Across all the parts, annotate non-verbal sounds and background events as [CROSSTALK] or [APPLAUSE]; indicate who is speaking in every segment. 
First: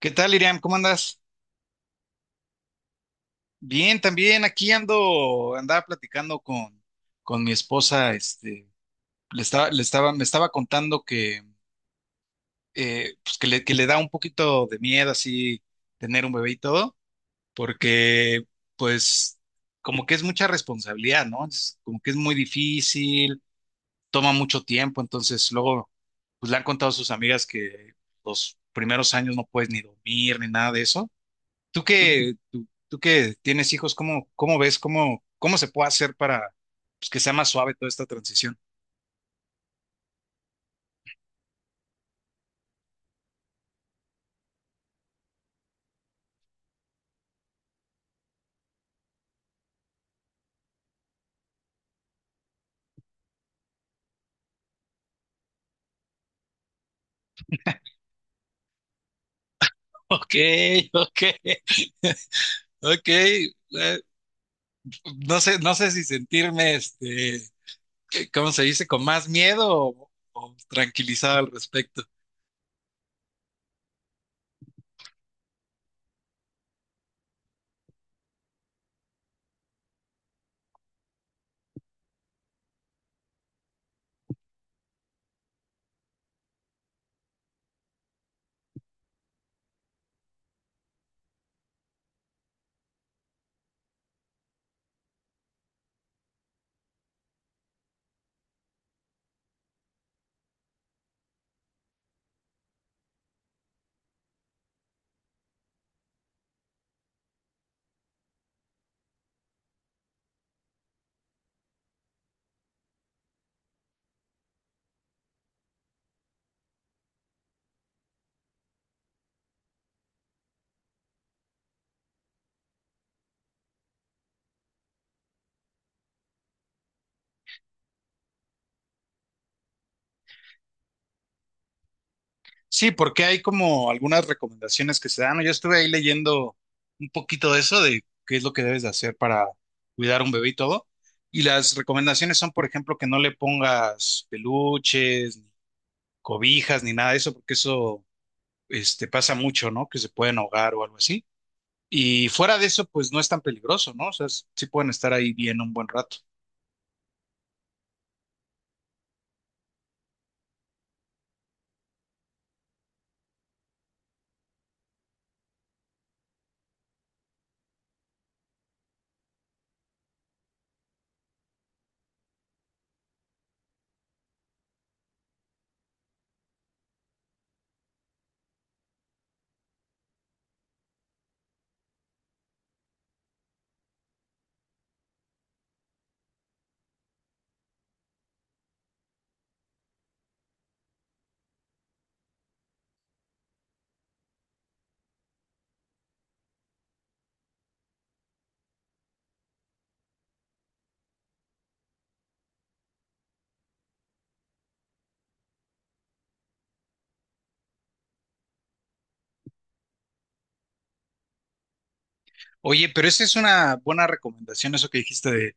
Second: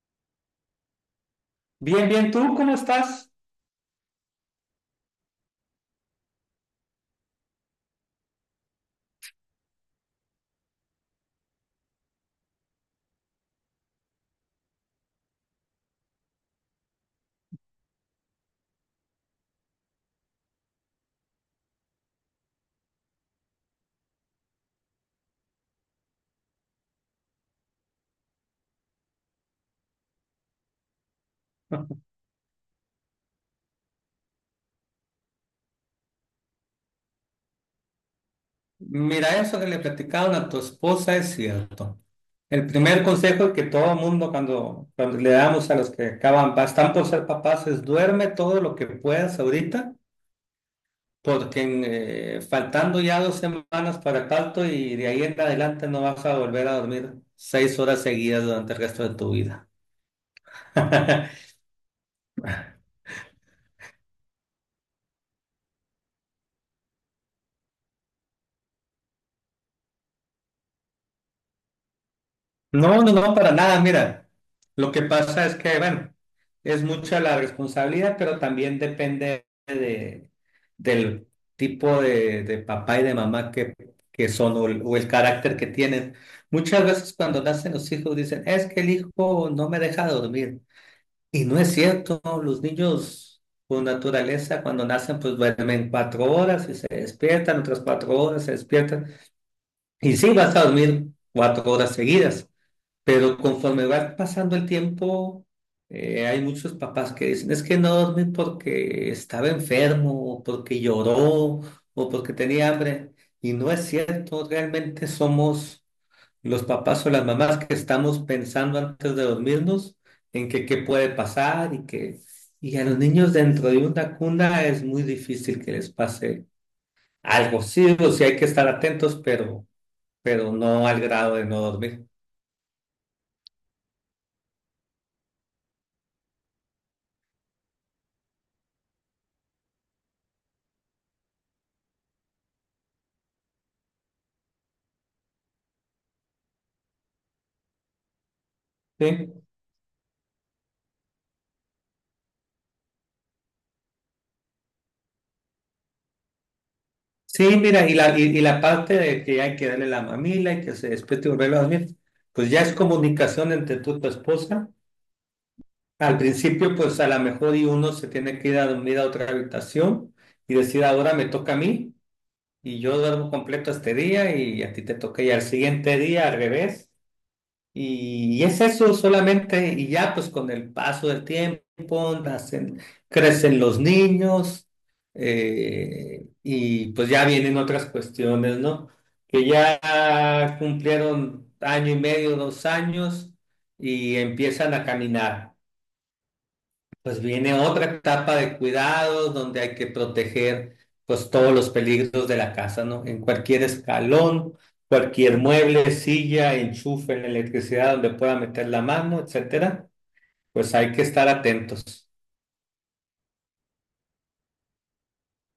Speaker 1: ¿Qué tal, Iriam? ¿Cómo andas?
Speaker 2: Bien, bien, ¿tú cómo estás?
Speaker 1: Bien, también aquí ando, andaba platicando con mi esposa, me estaba contando que, pues que le da un poquito de miedo así tener un bebé y todo, porque pues como que es mucha responsabilidad, ¿no? Es como que es muy difícil, toma mucho tiempo, entonces luego, pues le han contado a sus amigas que los primeros años no puedes ni dormir ni nada de eso.
Speaker 2: [LAUGHS]
Speaker 1: Tú que tienes hijos, ¿cómo ves, cómo se puede hacer para pues, que sea más suave toda esta transición? [LAUGHS]
Speaker 2: Mira, eso que le platicaron a tu esposa es cierto. El primer consejo que todo mundo cuando le damos a los que acaban, están por ser papás, es duerme todo lo que puedas ahorita, porque faltando ya 2 semanas para el parto y de ahí en adelante no vas a volver a dormir 6 horas seguidas durante el resto de tu vida.
Speaker 1: Ok, ok,
Speaker 2: [LAUGHS]
Speaker 1: ok. No sé si sentirme, ¿cómo se dice? ¿Con más miedo o tranquilizado al respecto?
Speaker 2: No, no, no, para nada. Mira, lo que pasa es que, bueno, es mucha la responsabilidad, pero también depende del tipo de papá y de mamá que son o o el carácter que tienen. Muchas veces cuando nacen los hijos dicen, es que el hijo no me deja dormir. Y no es cierto, los niños por naturaleza cuando nacen pues duermen 4 horas y se despiertan, otras 4 horas se despiertan. Y sí, vas a dormir 4 horas seguidas pero conforme va pasando el tiempo, hay muchos papás que dicen, es que no dormí porque estaba enfermo, o porque lloró, o porque tenía hambre. Y no es cierto, realmente somos los papás o las mamás que estamos pensando antes de dormirnos en que qué puede pasar y que... Y a los niños dentro de una cuna es muy difícil que les pase algo. Sí, o sí hay que estar atentos, pero no al grado de no dormir.
Speaker 1: Sí, porque hay como algunas recomendaciones que se dan, ¿no? Yo estuve ahí leyendo un poquito de eso, de qué es lo que debes de hacer para cuidar un bebé y todo. Y las recomendaciones son, por ejemplo, que no le pongas peluches, cobijas ni nada de eso, porque eso, pasa
Speaker 2: ¿Sí?
Speaker 1: mucho, ¿no? Que se pueden ahogar o algo así. Y fuera de eso, pues no es tan peligroso, ¿no? O sea, sí pueden estar ahí bien un buen rato.
Speaker 2: Sí, mira, y la parte de que hay que darle la mamila y que se despierte y volverlo a dormir, pues ya es comunicación entre tú y tu esposa. Al principio, pues a lo mejor y uno se tiene que ir a dormir a otra habitación y decir, ahora me toca a mí y yo duermo completo este día y a ti te toca ya el siguiente día al revés. Y es eso solamente, y ya pues con el paso del tiempo nacen, crecen los niños, y pues ya vienen otras cuestiones, ¿no? Que ya cumplieron año y medio, dos años, y empiezan a caminar. Pues viene otra etapa de cuidados donde hay que proteger pues todos los peligros de la casa, ¿no? En cualquier escalón, cualquier mueble, silla, enchufe, en la electricidad donde pueda meter la mano, etcétera, pues hay que estar atentos.
Speaker 1: Oye, pero esa es una buena recomendación, eso que dijiste de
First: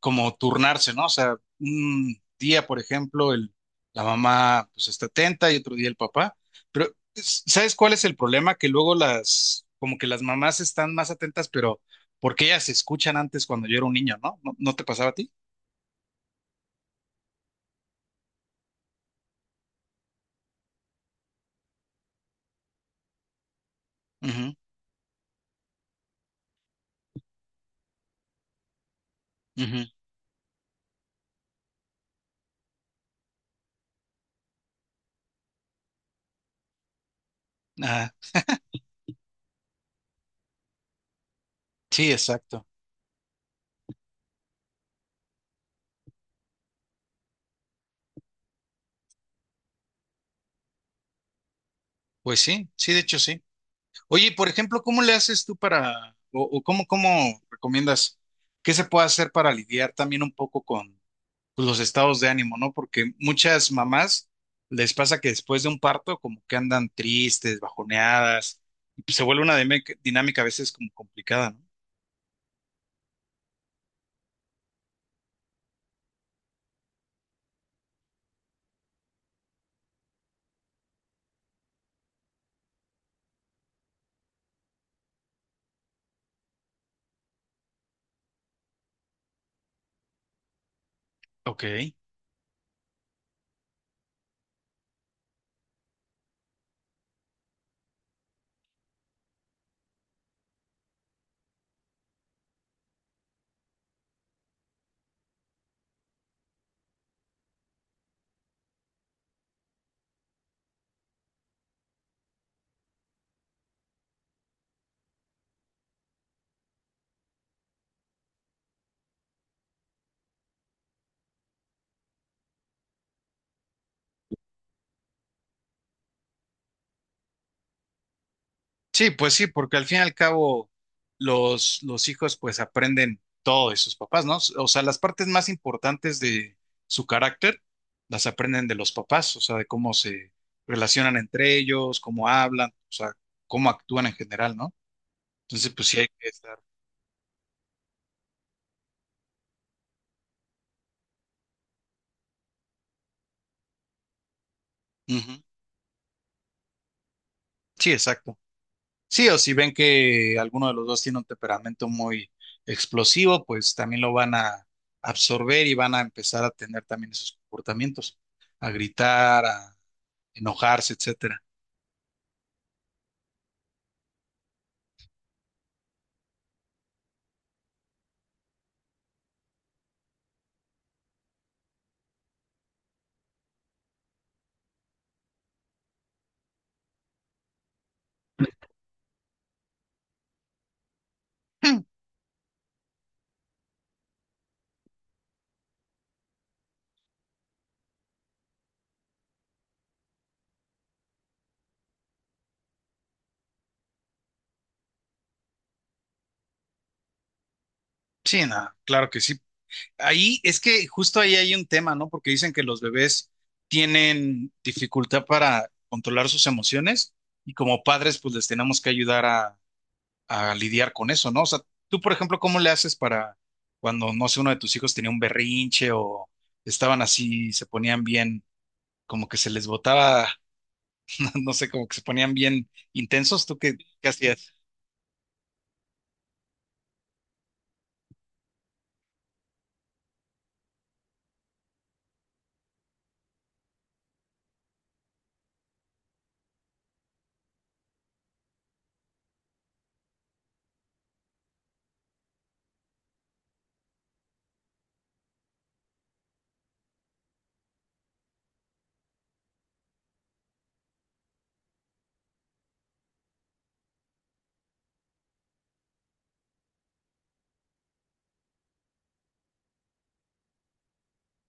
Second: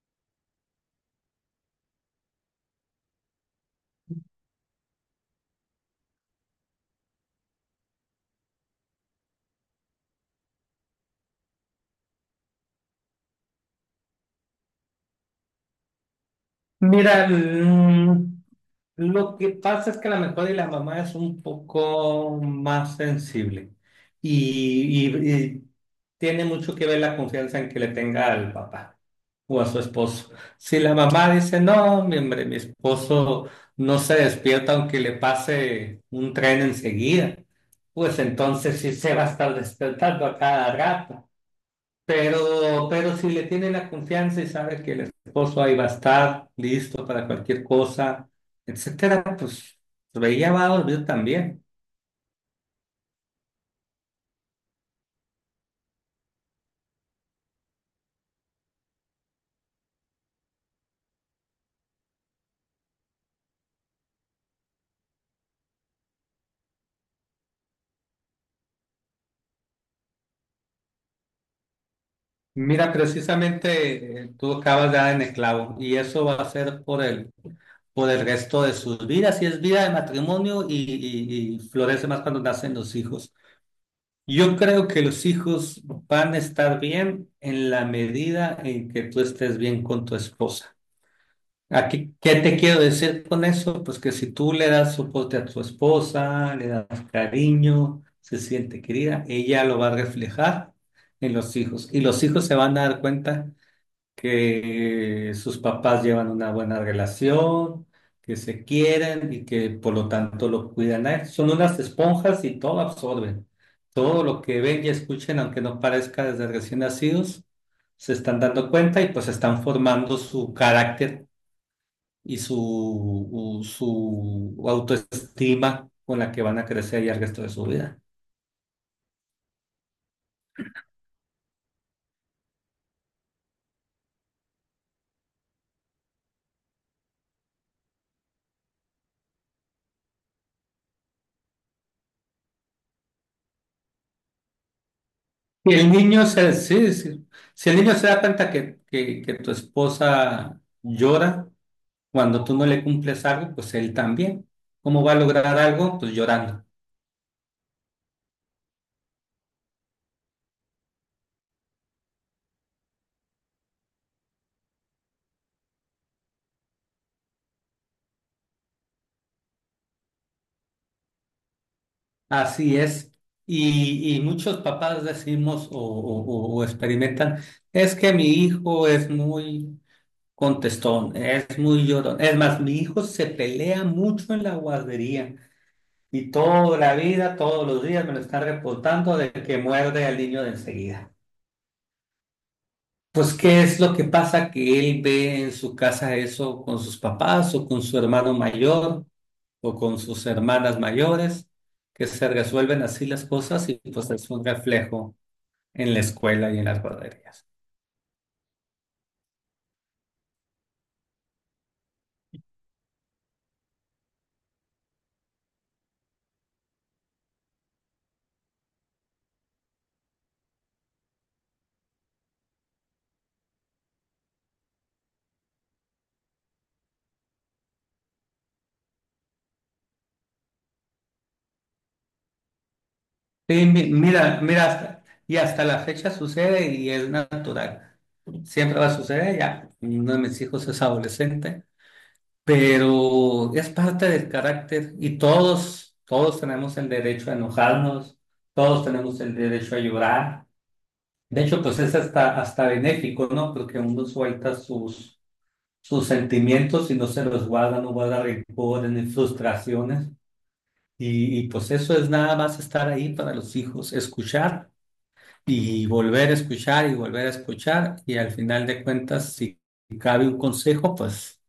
Speaker 1: como turnarse, ¿no? O sea, un día, por ejemplo, la mamá pues está atenta y otro día el papá. Pero, ¿sabes cuál es el problema? Que luego las, como que las mamás están más atentas, pero porque ellas se escuchan antes cuando yo era un niño, ¿no? ¿No, no te pasaba a ti?
Speaker 2: Mira, lo que pasa es que la mejor y la mamá es un poco más sensible
Speaker 1: Ujú,
Speaker 2: y tiene mucho que ver la confianza en que le tenga al papá o a su
Speaker 1: ujú.
Speaker 2: esposo. Si la mamá dice, no, mi hombre, mi esposo no se despierta aunque le pase un tren enseguida,
Speaker 1: Ajá.
Speaker 2: pues entonces sí se va a estar despertando a cada rato.
Speaker 1: Sí, exacto.
Speaker 2: Pero si le tiene la confianza y sabe que el esposo ahí va a estar listo para cualquier cosa, etcétera, pues ella va a dormir también.
Speaker 1: Pues sí, sí, de hecho sí. Oye, y por ejemplo, ¿cómo le haces tú para, o cómo, cómo recomiendas, qué se puede hacer para lidiar también un poco con pues, los estados de ánimo, ¿no? Porque muchas mamás les pasa que después de un parto como que andan tristes, bajoneadas, y pues, se vuelve una dinámica a veces como complicada, ¿no?
Speaker 2: Mira, precisamente tú acabas de dar en el clavo y eso va a ser por por el resto de sus vidas, y es vida de matrimonio y, y florece más cuando nacen los hijos. Yo creo que los hijos van a estar bien en la medida en que tú estés bien con tu esposa.
Speaker 1: Ok.
Speaker 2: Aquí, ¿qué te quiero decir con eso? Pues que si tú le das soporte a tu esposa, le das cariño, se siente querida, ella lo va a reflejar en los hijos y los hijos se van a dar cuenta que sus papás llevan una buena relación, que se quieren y que por lo tanto lo cuidan a él. Son unas esponjas y todo absorben. Todo lo que ven y escuchen, aunque no parezca desde recién nacidos, se están dando cuenta y pues están formando su carácter y su autoestima con la que van a crecer ya el resto de su vida.
Speaker 1: Sí, pues sí, porque al fin y al cabo los hijos pues aprenden todo de sus papás, ¿no? O sea, las partes más importantes de su carácter las aprenden de los papás, o sea, de cómo se relacionan entre ellos, cómo hablan, o sea, cómo actúan en general, ¿no? Entonces, pues sí hay que estar.
Speaker 2: Sí, sí. Si el niño se da cuenta que tu esposa llora, cuando tú no le cumples algo, pues él también. ¿Cómo va a
Speaker 1: Ujú.
Speaker 2: lograr algo? Pues llorando.
Speaker 1: Sí, exacto. Sí, o si ven que alguno de los dos tiene un temperamento muy explosivo, pues también lo van a absorber y van a empezar a tener también esos comportamientos, a gritar, a enojarse, etcétera.
Speaker 2: Así es. Y muchos papás decimos o experimentan, es que mi hijo es muy contestón, es muy llorón. Es más, mi hijo se pelea mucho en la guardería y toda la vida, todos los días me lo están reportando de que muerde al niño de enseguida.
Speaker 1: Mm,
Speaker 2: Pues, ¿qué es lo que pasa? Que él ve en su casa eso con sus papás o con su hermano mayor o con sus hermanas mayores, que se resuelven así las cosas y pues es un reflejo en la escuela y en las guarderías.
Speaker 1: sí, no, claro que sí. Ahí es que justo ahí hay un tema, ¿no? Porque dicen que los bebés tienen dificultad para controlar sus emociones y como padres pues les tenemos que ayudar a lidiar con eso, ¿no? O sea, tú, por ejemplo, ¿cómo le haces para cuando, no sé, uno de tus hijos tenía un berrinche o estaban así, se ponían bien, como que se les botaba, [LAUGHS] no sé, como que se ponían bien intensos? ¿Tú
Speaker 2: Sí,
Speaker 1: qué, qué hacías?
Speaker 2: y hasta la fecha sucede y es natural. Siempre va a suceder, ya uno de mis hijos es adolescente, pero es parte del carácter y todos tenemos el derecho a enojarnos, todos tenemos el derecho a llorar. De hecho, pues es hasta benéfico, ¿no? Porque uno suelta sus sus sentimientos y no se los guarda, no guarda rencores ni frustraciones. Pues eso es nada más estar ahí para los hijos, escuchar y volver a escuchar y volver a escuchar. Y al final de cuentas, si cabe un consejo,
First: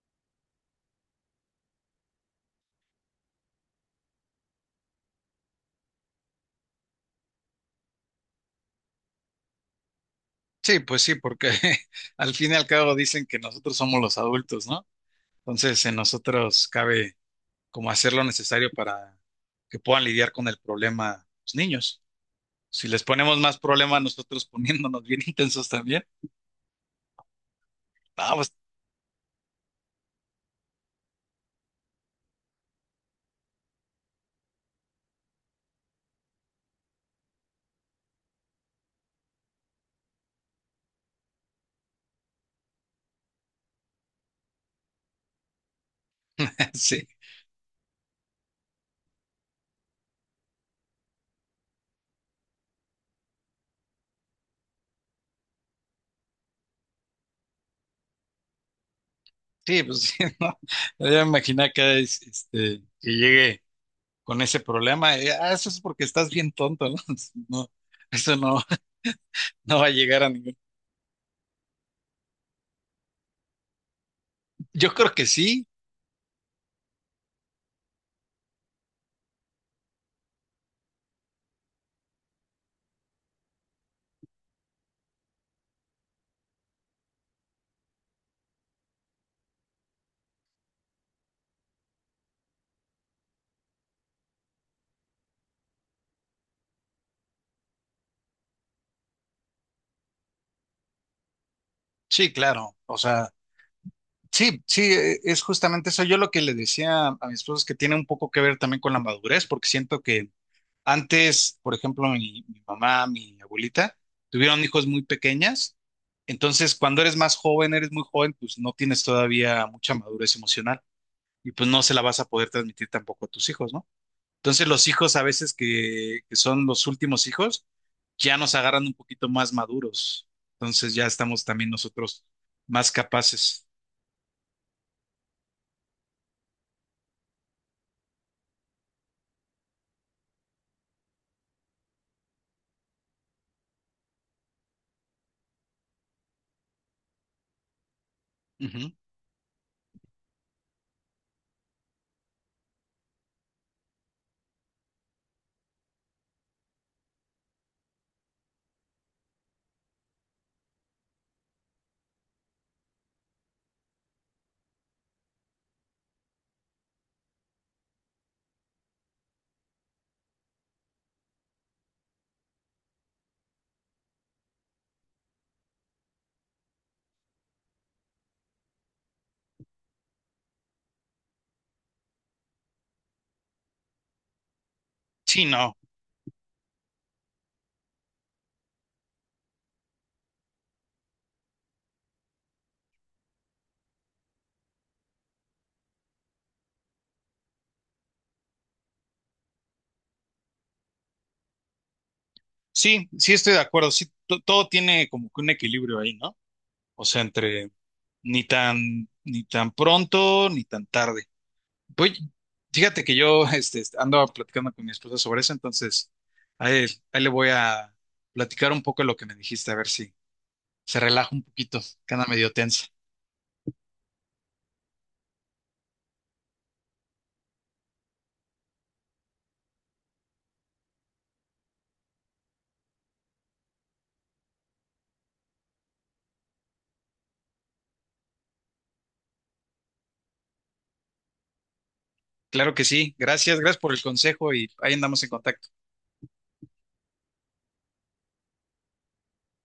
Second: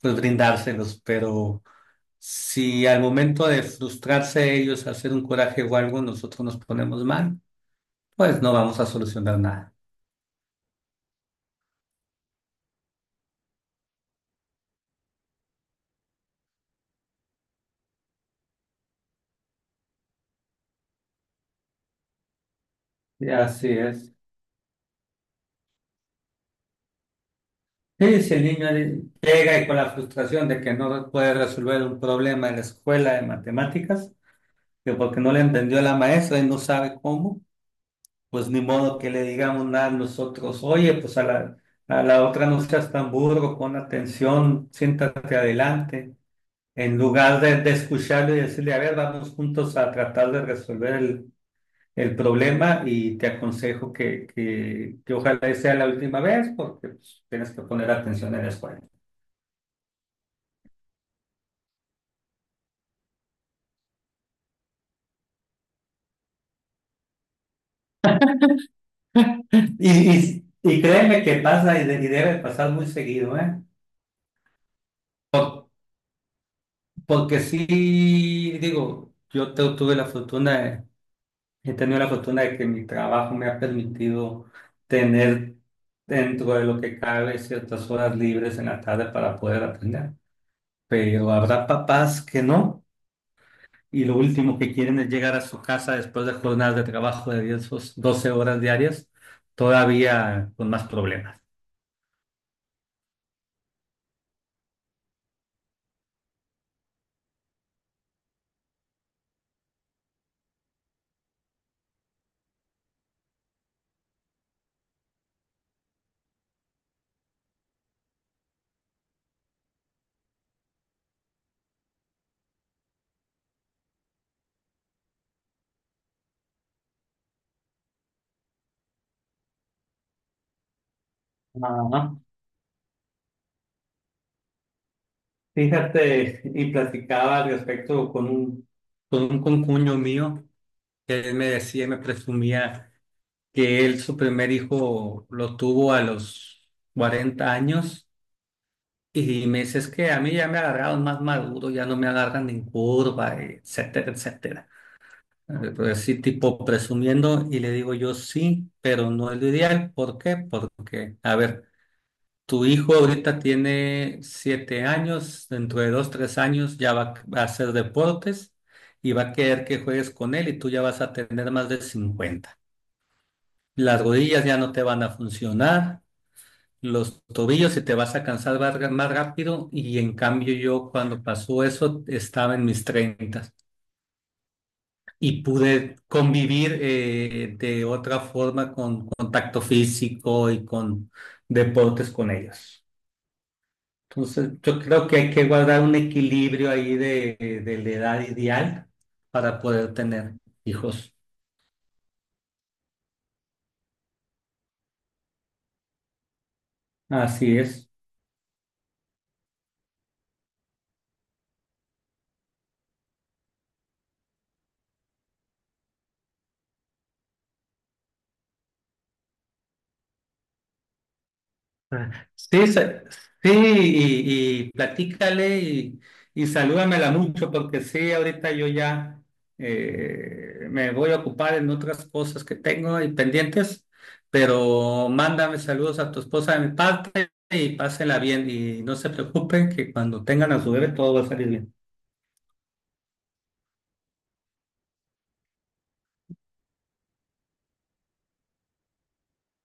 Speaker 2: pues brindárselos. Pero si al momento de frustrarse ellos, hacer un coraje o algo, nosotros nos ponemos mal, pues no vamos a solucionar nada.
Speaker 1: Sí, pues sí, porque [LAUGHS] al fin y al cabo dicen que nosotros somos los adultos, ¿no? Entonces, en nosotros cabe como hacer lo necesario para que puedan lidiar con el problema los niños. Si les
Speaker 2: Y
Speaker 1: ponemos más
Speaker 2: así
Speaker 1: problema
Speaker 2: es.
Speaker 1: nosotros poniéndonos bien [LAUGHS] intensos también,
Speaker 2: Sí, si el
Speaker 1: vamos,
Speaker 2: niño llega y con la frustración de que no puede resolver un problema en la escuela de matemáticas, que porque no le entendió la maestra y no sabe cómo, pues ni modo que le digamos nada a nosotros, oye, pues a a la otra no seas tan burro, pon atención, siéntate adelante,
Speaker 1: [LAUGHS]
Speaker 2: en
Speaker 1: sí,
Speaker 2: lugar de escucharlo y decirle, a ver, vamos juntos a tratar de resolver el problema y te aconsejo que ojalá y sea la última vez porque pues, tienes que poner atención en la escuela.
Speaker 1: sí, pues sí, [LAUGHS] ¿no? Yo me imaginé que, que llegue con ese problema. Eso es porque estás bien tonto, ¿no? [LAUGHS] No, eso no, [LAUGHS]
Speaker 2: Y,
Speaker 1: no va a llegar a
Speaker 2: y,
Speaker 1: ningún.
Speaker 2: y créeme que pasa y debe pasar muy seguido, ¿eh?
Speaker 1: Yo creo que sí,
Speaker 2: Por- Porque sí, digo, tuve la fortuna, he tenido la fortuna de que mi trabajo me ha permitido tener dentro de lo que cabe ciertas horas libres en la tarde para poder aprender. Pero habrá papás que no, y lo último que quieren es llegar a su casa después de jornadas de trabajo de 10 o 12 horas diarias, todavía con más problemas.
Speaker 1: sí, claro. O sea. Sí, sí, es justamente eso. Yo lo que le decía a mi esposo es que tiene un poco que ver también con la madurez, porque siento que antes, por ejemplo, mi mamá, mi abuelita, tuvieron hijos muy pequeñas. Entonces, cuando eres más joven, eres muy joven, pues no tienes todavía mucha madurez emocional y pues no se la vas a poder transmitir tampoco a tus hijos, ¿no? Entonces, los hijos a veces que son los últimos hijos, ya nos agarran un poquito más maduros. Entonces, ya estamos también
Speaker 2: Ajá.
Speaker 1: nosotros más capaces.
Speaker 2: Fíjate, y platicaba al respecto con un concuño mío, que él me decía, y me presumía que él su primer hijo lo tuvo a los 40 años
Speaker 1: Ujú.
Speaker 2: y me dice, es que a mí ya me agarraron más maduro, ya no me agarran en curva, etcétera, etcétera. Pues sí, tipo presumiendo y le digo yo sí, pero no es lo ideal. ¿Por qué? Porque, a ver. Tu hijo ahorita tiene siete años, dentro de dos, tres años ya va a hacer deportes y va a querer que juegues con él y tú ya vas a tener más de 50. Las rodillas ya no te van a funcionar, los tobillos y te vas a cansar más rápido y en cambio yo cuando pasó eso estaba en mis 30 y
Speaker 1: Sí, no.
Speaker 2: pude convivir de otra forma con contacto físico y con deportes con ellos. Entonces, yo creo que hay que guardar un equilibrio ahí de la edad ideal para poder tener hijos.
Speaker 1: Sí, sí estoy de acuerdo. Sí, todo tiene como que un equilibrio ahí, ¿no? O sea,
Speaker 2: Así
Speaker 1: entre
Speaker 2: es.
Speaker 1: ni tan, ni tan pronto, ni tan tarde. Voy, fíjate que yo [LAUGHS] ando platicando con mi esposa sobre eso, entonces ahí, ahí le voy a platicar un poco de lo que me dijiste, a ver si se relaja un poquito,
Speaker 2: Ah,
Speaker 1: que anda medio
Speaker 2: Sí,
Speaker 1: tensa.
Speaker 2: sa- sí, y platícale y salúdamela mucho, porque sí, ahorita yo ya me voy a ocupar en otras cosas que tengo y pendientes, pero mándame saludos a tu esposa de mi parte y pásenla bien y no se preocupen que cuando tengan a su bebé todo va a salir bien.
Speaker 1: Claro que sí, gracias, gracias por el consejo y ahí andamos en contacto.